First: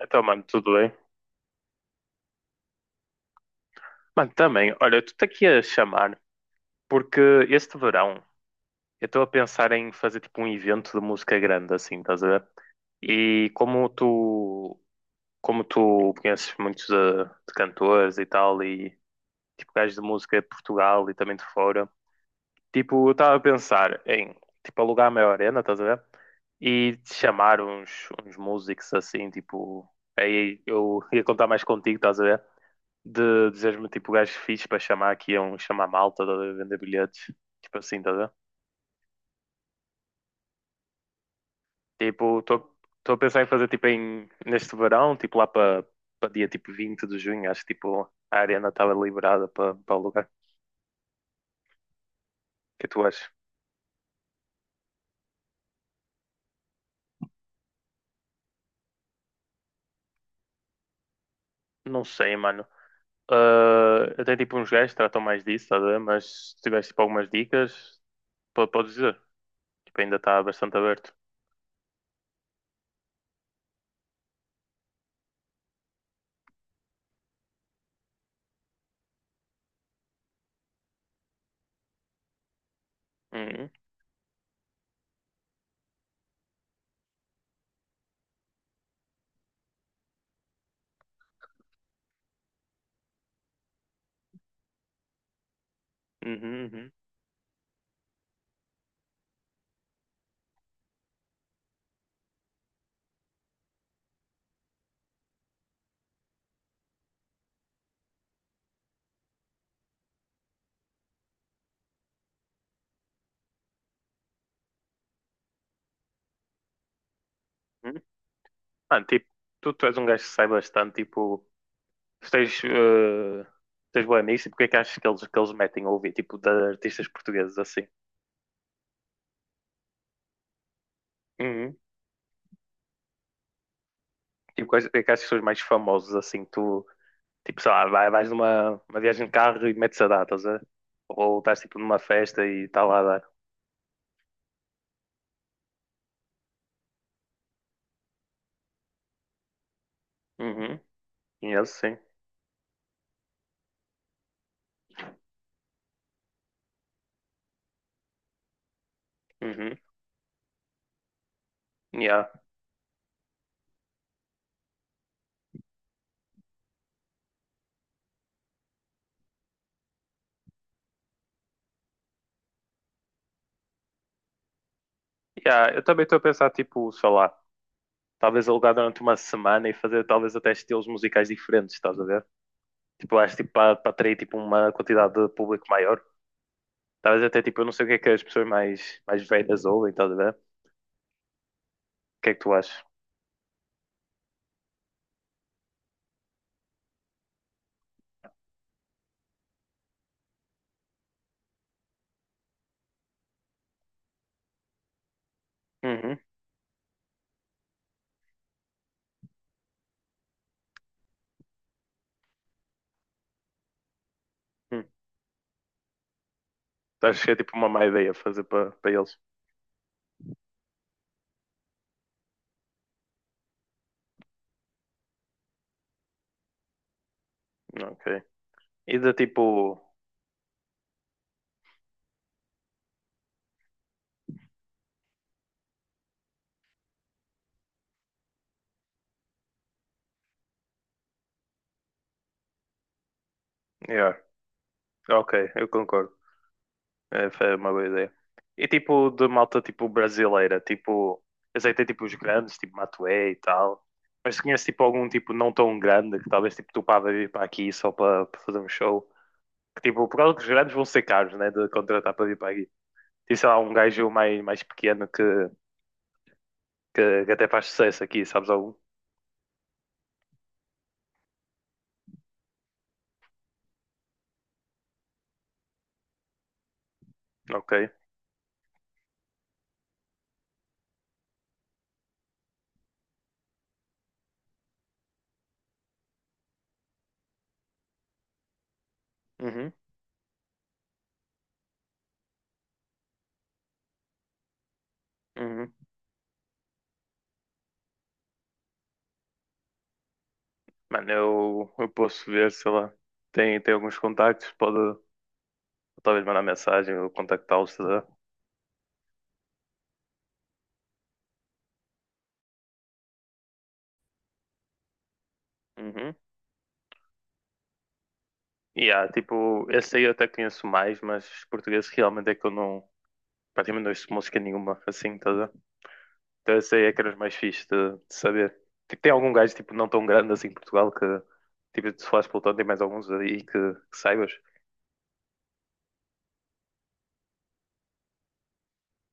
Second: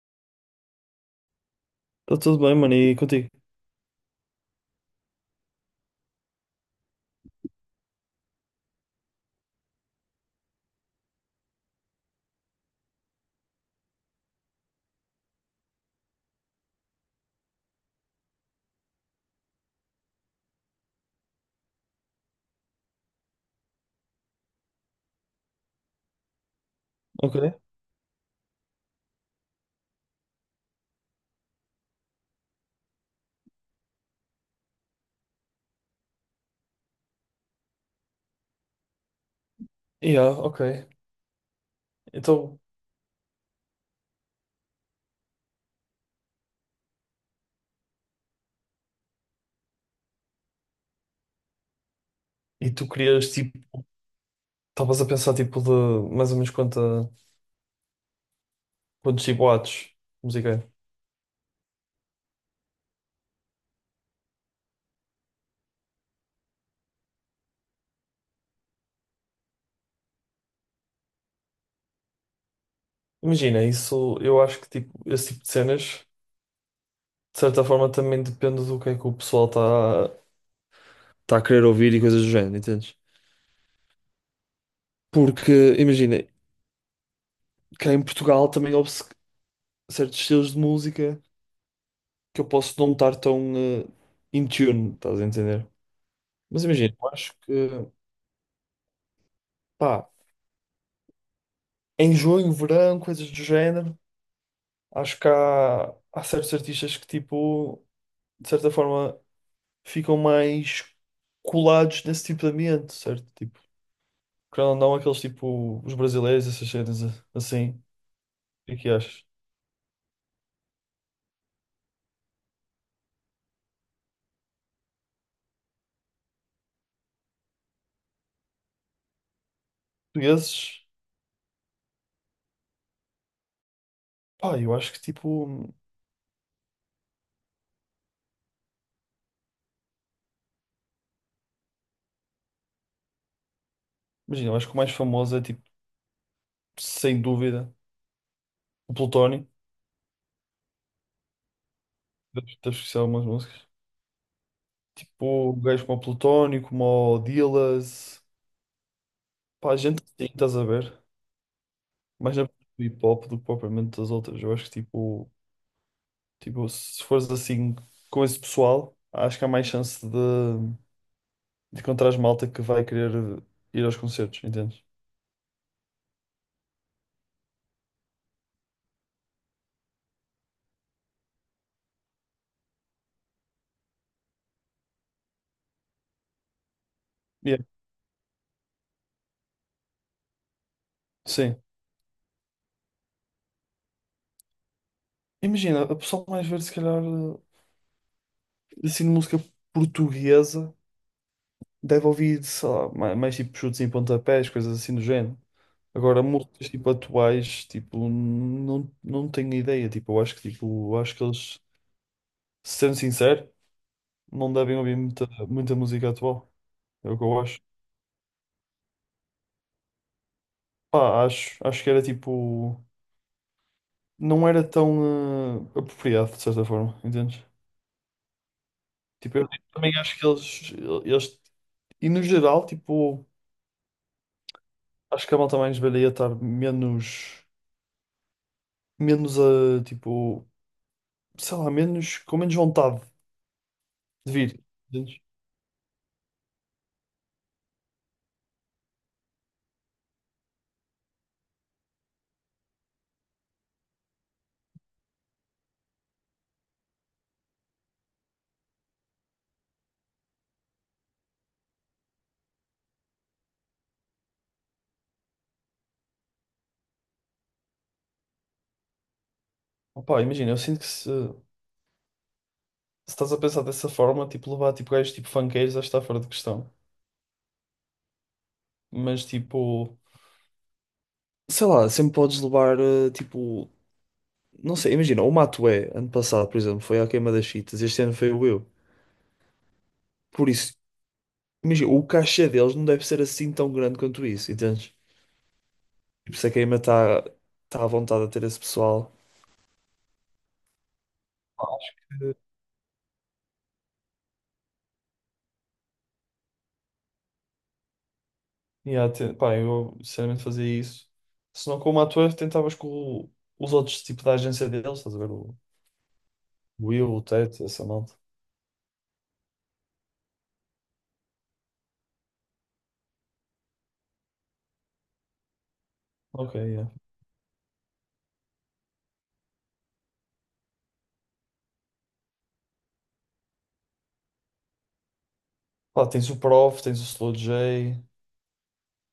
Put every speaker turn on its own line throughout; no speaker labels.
Então, mano, tudo bem?
Está tudo bem, mano, e contigo?
Mano, também, olha, eu estou aqui a chamar porque este verão eu estou a pensar em fazer tipo um evento de música grande, assim, estás a ver? E como tu conheces muitos de cantores e tal, e tipo gajos de música de Portugal e também de fora, tipo, eu estava a pensar em tipo alugar uma arena, estás a ver? E chamar
Ok.
uns músicos assim, tipo, aí eu ia contar mais contigo, estás a ver? De dizeres-me tipo gajo fixe para chamar aqui a um chamar malta, tá a ver, vender bilhetes, tipo assim, tá a ver?
Yeah, ok.
Tipo,
Então,
estou a pensar em fazer tipo em, neste verão, tipo lá para dia tipo 20 de junho, acho que tipo a arena estava liberada para o lugar. O
e
que é
tu
tu achas?
querias, tipo, estavas a pensar, tipo, de mais ou menos quantos tipo, watts de música é?
Não sei, mano. Ah, até tipo uns gajos que tratam mais disso, tá a ver? Mas se tiveres tipo algumas dicas, podes dizer. Tipo, ainda está bastante aberto.
Imagina, isso, eu acho que, tipo, esse tipo de cenas, de certa forma, também depende do que é que o pessoal está tá a querer ouvir e coisas do género, entendes?
Uhum,
Porque, imagina, cá em Portugal também houve certos estilos de música que eu posso não estar tão in tune, estás a entender?
uhum,
Mas
uhum,
imagina, eu acho que, pá. Em junho, verão, coisas do género. Acho que há certos artistas que, tipo, de certa forma, ficam mais colados nesse tipo de ambiente, certo? Tipo, querendo ou não, aqueles tipo, os brasileiros, essas cenas assim.
uhum.
O que é que
Mano,
achas?
tipo, tu és um gajo que sai bastante, tipo. Se tens, tens boa nisso, e porque é que achas que eles metem a ouvir, tipo, de artistas portugueses assim?
Portugueses,
Uhum.
pá,
Tipo,
eu
quais é
acho
que
que,
achas que são os mais
tipo,
famosos assim? Tu, tipo, sei lá, vais numa uma viagem de carro e metes a dar, estás a ver? Ou estás tipo numa festa e está lá a dar.
imagina, eu acho que o mais famoso é, tipo, sem dúvida, o Plutónio.
Uhum. Conheço, sim.
Deves conhecer algumas músicas. Tipo, gajos como o Plutónio, como o Dillaz, pá,
Uhum.
gente assim, estás a ver?
Yeah.
Mais a hip hop do que propriamente das outras. Eu acho que tipo, se fores assim com esse pessoal, acho que há mais chance de encontrares malta que vai querer ir aos concertos, entendes?
Yeah. Eu também estou a pensar, tipo, sei lá, talvez alugar durante uma semana e fazer talvez até estilos musicais diferentes, estás a ver? Tipo, acho tipo para atrair tipo, uma quantidade de público maior. Talvez até
Yeah.
tipo, eu não sei o que é que as pessoas mais velhas ouvem, estás a ver? O
Sim.
que é que tu achas?
Imagina, a pessoa mais velha, se calhar, assim, de música portuguesa, deve ouvir, sei lá, mais tipo chutes em pontapés, coisas assim do género.
Uhum.
Agora, músicas tipo atuais, tipo, não tenho ideia. Tipo, eu acho que, tipo, eu acho que eles, sendo sincero, não devem
Hum.
ouvir muita música atual.
Tu
É o que
achas que é
eu
tipo
acho.
uma má ideia fazer para eles?
Pá, acho, acho que era tipo. Não era tão apropriado, de certa forma, entendes?
Ok. E de
Tipo,
tipo.
eu também acho que eles. E no geral, tipo. Acho que a malta mais velha ia estar menos. Menos a. Tipo. Sei lá, menos. Com menos vontade
Yeah.
de vir, entendes?
Ok, eu concordo. É, foi uma boa ideia. E tipo de malta tipo brasileira, tipo. Eu sei que tem tipo os grandes, tipo Matuê e tal. Mas se conheces tipo algum tipo não tão grande que talvez tipo tu pá vai vir para aqui só para fazer um show. Que tipo, por causa que os grandes vão ser caros, né? De contratar para vir para aqui. Tem sei lá um gajo mais pequeno que que até faz sucesso aqui, sabes algo.
Opá, imagina, eu sinto que se estás a pensar dessa forma, tipo, levar tipo gajos tipo funkeiros, acho que está fora de questão.
Ok.
Mas tipo. Sei lá, sempre podes levar tipo. Não sei, imagina, o Matué, ano passado, por exemplo, foi à queima das fitas, este ano foi o eu.
Uhum,
Por isso, imagina, o cachê deles não deve ser assim tão grande quanto isso, entendes?
uhum.
E por isso a queima está tá à vontade a ter esse pessoal.
Mano, eu posso
Eh,
ver, sei lá. Tem alguns contactos, pode talvez mandar mensagem ou contactá-los, tá?
Yeah, pá, eu sinceramente fazia isso. Se não com o ator, tentavas com o- os outros tipo da agência deles, estás a ver? O
Uhum.
Will, o Ted, essa malta.
E há, tipo, esse aí eu até conheço mais, mas português realmente é que eu não, praticamente não ouço música nenhuma, assim, tá a ver?
Ok,
Então esse aí
yeah.
é que era os mais fixe de saber. Tipo, tem algum gajo, tipo, não tão grande assim em Portugal que, tipo, se falares pelotão, tem mais alguns aí que saibas.
Pá, tens o Prof, tens o Slow J,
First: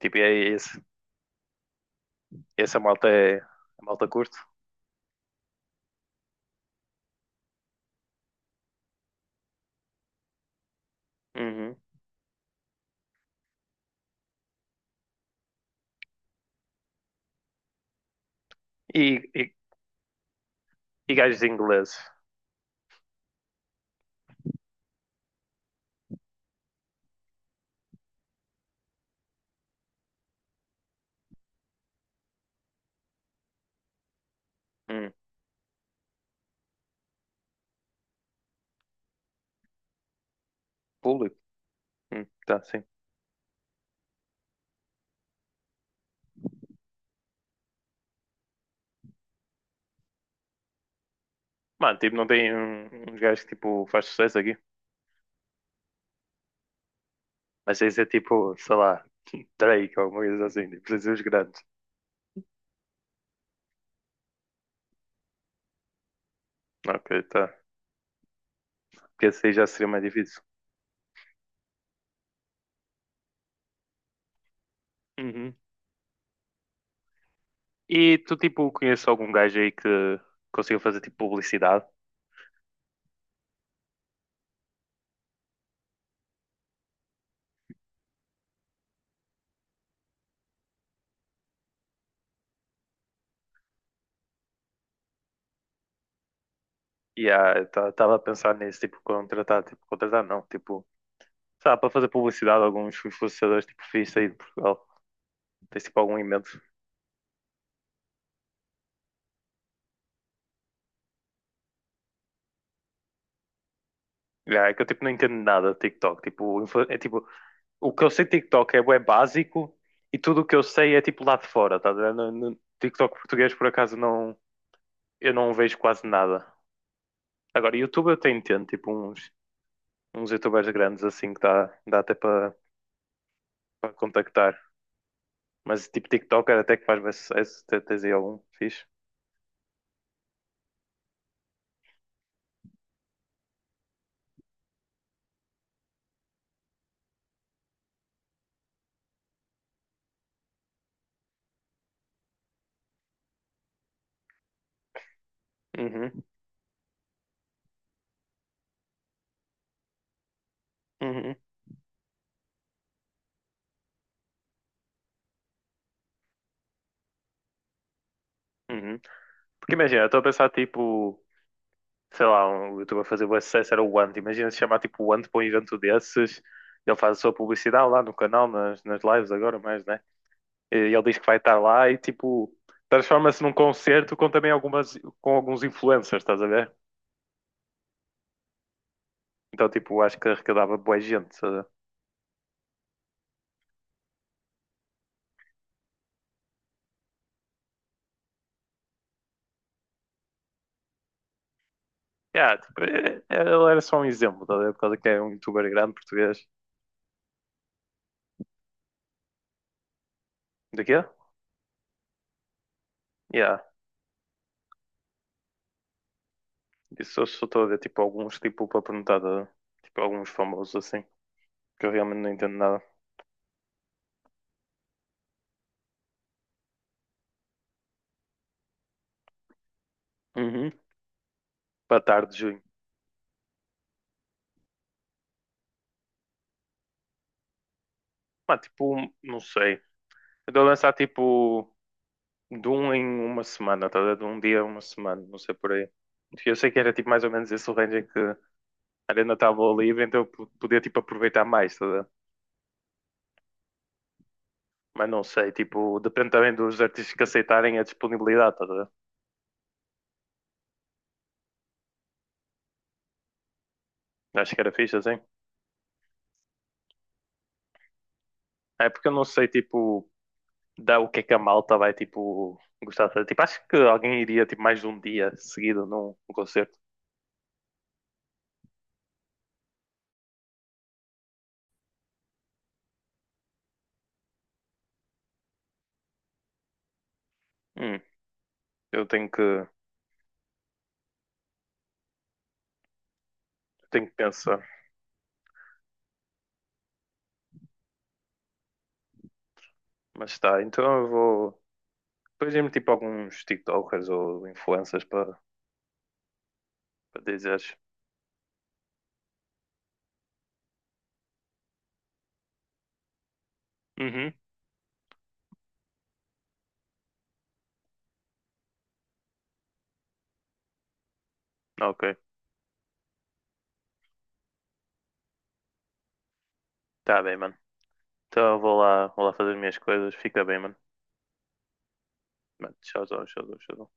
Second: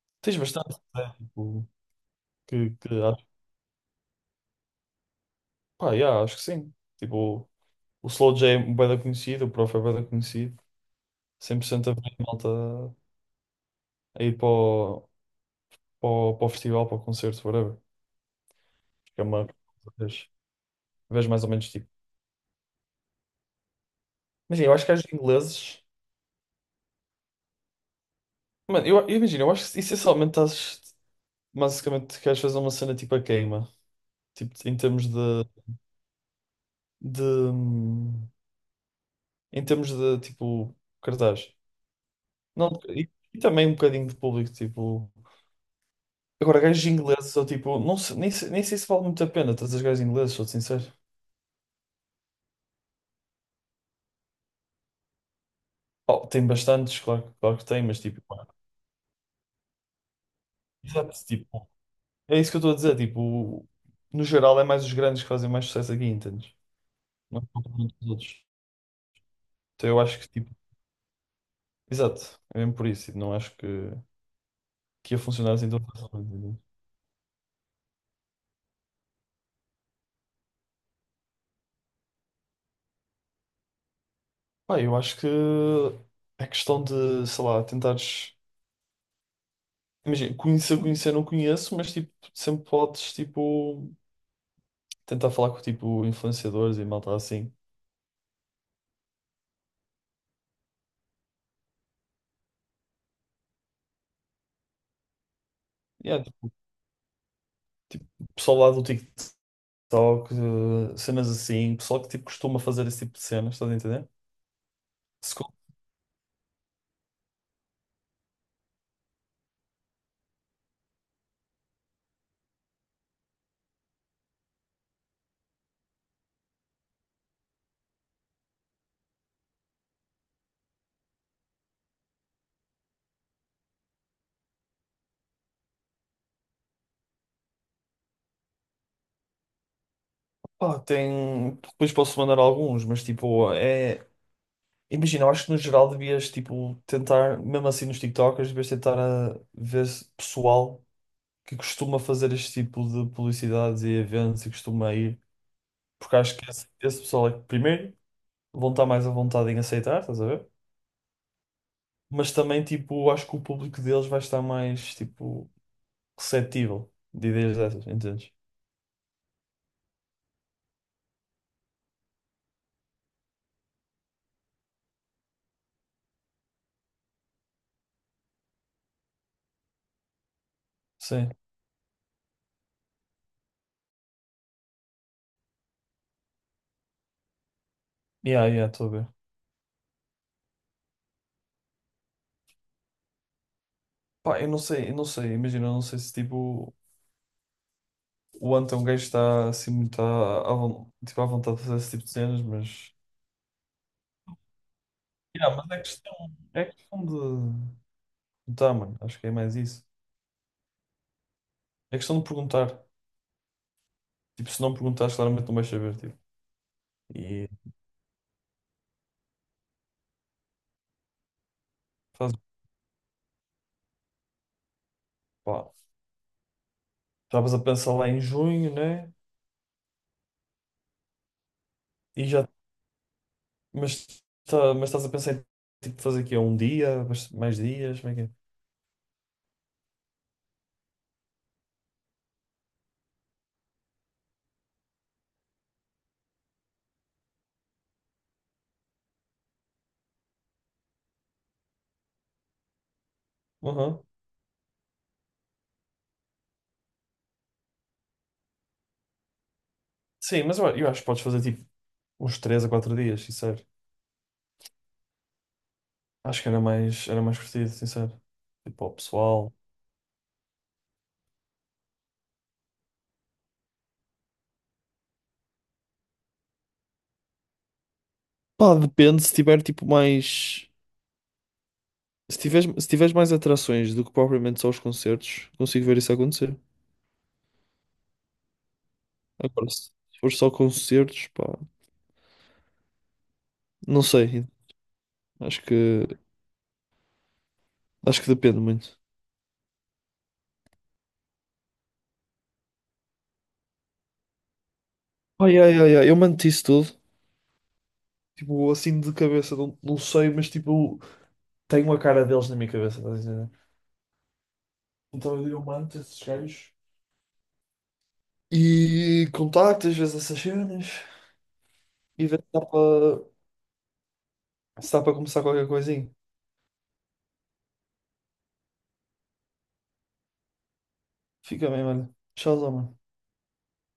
Tipo, e
tens
é
bastante,
esse,
né? Tipo, que,
essa
que
malta
acho,
é, a malta curto.
pá, yeah, acho que sim. Tipo, o Slow J é bué da conhecido, o Prof é bué da conhecido. 100% a ver malta a ir para o, para o, para o festival, para o concerto, whatever. Que é
E,
uma
e,
vez,
e
vez
gajos
mais ou menos tipo.
ingleses.
Imagina, eu acho que as ingleses. Mano, eu imagino, eu acho que essencialmente estás. Basicamente, queres fazer uma cena tipo a queima. Tipo, em termos
Hum,
de. Em termos de, tipo,
público.
cartaz.
Tá,
Não,
sim.
e também um bocadinho de público, tipo. Agora, gajos ingleses, ou tipo, não sei- nem, sei- nem sei se vale muito a pena trazer gajos ingleses, sou sincero.
Mano, tipo, não tem uns gajos que tipo, faz sucesso aqui.
Oh, tem bastantes, claro, claro que
Mas
tem,
isso
mas
é
tipo, pá,
tipo, sei lá, Drake ou alguma coisa assim. Tipo, precisa os
exato,
grandes.
tipo, é isso que eu estou a dizer, tipo, no geral é mais os grandes que fazem mais sucesso aqui, entendes?
Ok,
Não é
tá.
propriamente os outros.
Porque esse aí já seria
Então eu
mais
acho que,
difícil.
tipo, exato, é mesmo por isso, tipo, não acho que ia funcionar
Uhum.
assim tão facilmente, entende?
E tu, tipo, conheces algum gajo aí que consiga fazer tipo publicidade?
Pá, eu acho que é questão de, sei lá, tentares, imagina, conhecer, conhecer não conheço, mas, tipo, sempre podes, tipo, tentar falar com, tipo, influenciadores e malta
E
assim.
ah, estava a pensar nisso, tipo, contratar não, tipo. Sei lá, para fazer publicidade a alguns influenciadores tipo fixe aí de Portugal. Tem tipo algum
Yeah, tipo,
invento.
pessoal lá do TikTok. Só que cenas assim, pessoal que tipo costuma fazer esse tipo de cenas, estás a entender?
É que eu tipo não entendo
Se co-
nada de TikTok. Tipo, é tipo, o que eu sei de TikTok é, bué básico e tudo o que eu sei é tipo lá de fora, tá a ver? No TikTok português por acaso não, eu não vejo quase nada. Agora, YouTube eu até entendo, tipo uns youtubers grandes assim que dá até para contactar. Mas tipo TikTok era até que faz bué sucesso, até tens aí algum fixe.
pá, tem. Depois posso mandar alguns, mas tipo, é. Imagina, eu acho que no geral devias tipo tentar, mesmo assim nos TikTokers, devias tentar ver pessoal que costuma fazer este tipo de publicidades e eventos e costuma ir, porque
Uhum,
acho que esse pessoal é que primeiro vão estar mais à vontade em aceitar, estás a ver?
uhum,
Mas também tipo, acho que o público deles vai estar mais tipo receptível de ideias dessas, entendes?
uhum. Porque imagina, eu estou a pensar tipo sei lá, um youtuber a fazer o sucesso era o Ant. Imagina se chamar tipo o Ant para um evento desses. Ele faz a sua publicidade lá no canal, nas lives agora, mais, né? E ele diz que
Sim.
vai estar lá e tipo transforma-se num concerto com também algumas com alguns influencers, estás a ver?
Yeah, yeah, estou a ver.
Então tipo, acho que arrecadava boa gente, estás a ver?
Pá, eu não sei, imagina, eu não sei se tipo o Ant é um gajo que está assim muito à tipo, à vontade de fazer esse tipo de cenas,
Yeah, tipo,
mas.
ele era só um exemplo, estás a ver? Por causa que é um
Yeah,
youtuber
mas
grande português.
é questão de. Tá, mano, acho que é mais isso.
De quê?
É questão de perguntar.
Yeah.
Tipo, se não perguntares, claramente não vais saber, tipo.
Isso eu só
E
estou a ver tipo alguns tipo para perguntar de, tipo alguns famosos assim, que eu realmente não
faz,
entendo nada.
pá, estavas a pensar lá em junho, né?
Uhum. Para
E
tarde de
já.
junho.
Mas, tá, mas estás a pensar em tipo, fazer aqui um dia, mais dias, como é que é?
Pá, tipo, não sei. Eu dou a lançar tipo de um em uma semana, tá a ver? De um dia a uma semana, não sei por aí. Eu sei que era tipo mais ou menos esse o range em que a arena estava livre, então eu podia tipo aproveitar mais, tá a ver?
Uhum.
Mas não sei, tipo, depende também dos artistas que aceitarem a disponibilidade, tá a ver?
Sim, mas eu acho que podes fazer tipo uns 3 a 4 dias, sincero.
Acho que era fixe assim.
Acho que era mais curtido, sincero. Tipo,
É
ao
porque eu não sei,
pessoal.
tipo, dá o que é que a malta vai, tipo, gostar de fazer. Tipo, acho que alguém iria, tipo, mais de um dia seguido num concerto.
Pá, depende se tiver tipo mais. Se tiveres, se tiveres mais atrações do que propriamente só os concertos, consigo ver isso acontecer.
Hum, eu tenho que,
Agora, se for só concertos, pá, não
tenho que
sei.
pensar.
Acho que, acho que depende muito.
Mas tá, então eu vou. Depois me tipo alguns TikTokers ou influencers para
Ai, ai, ai, ai, eu mando isso tudo.
para dizeres.
Tipo, assim de cabeça, não sei, mas tipo, tenho a cara deles na minha cabeça, estás a entender?
Uhum,
Então eu mando esses gajos e contacto às vezes essas cenas
ok.
e ver se dá para. Se dá para começar qualquer coisinha,
Tá bem, mano. Então eu vou lá fazer as minhas coisas. Fica bem, mano.
fica bem, olha. Tchauzão,
Mano,
mano.
tchauzão, tchauzão, tchauzão.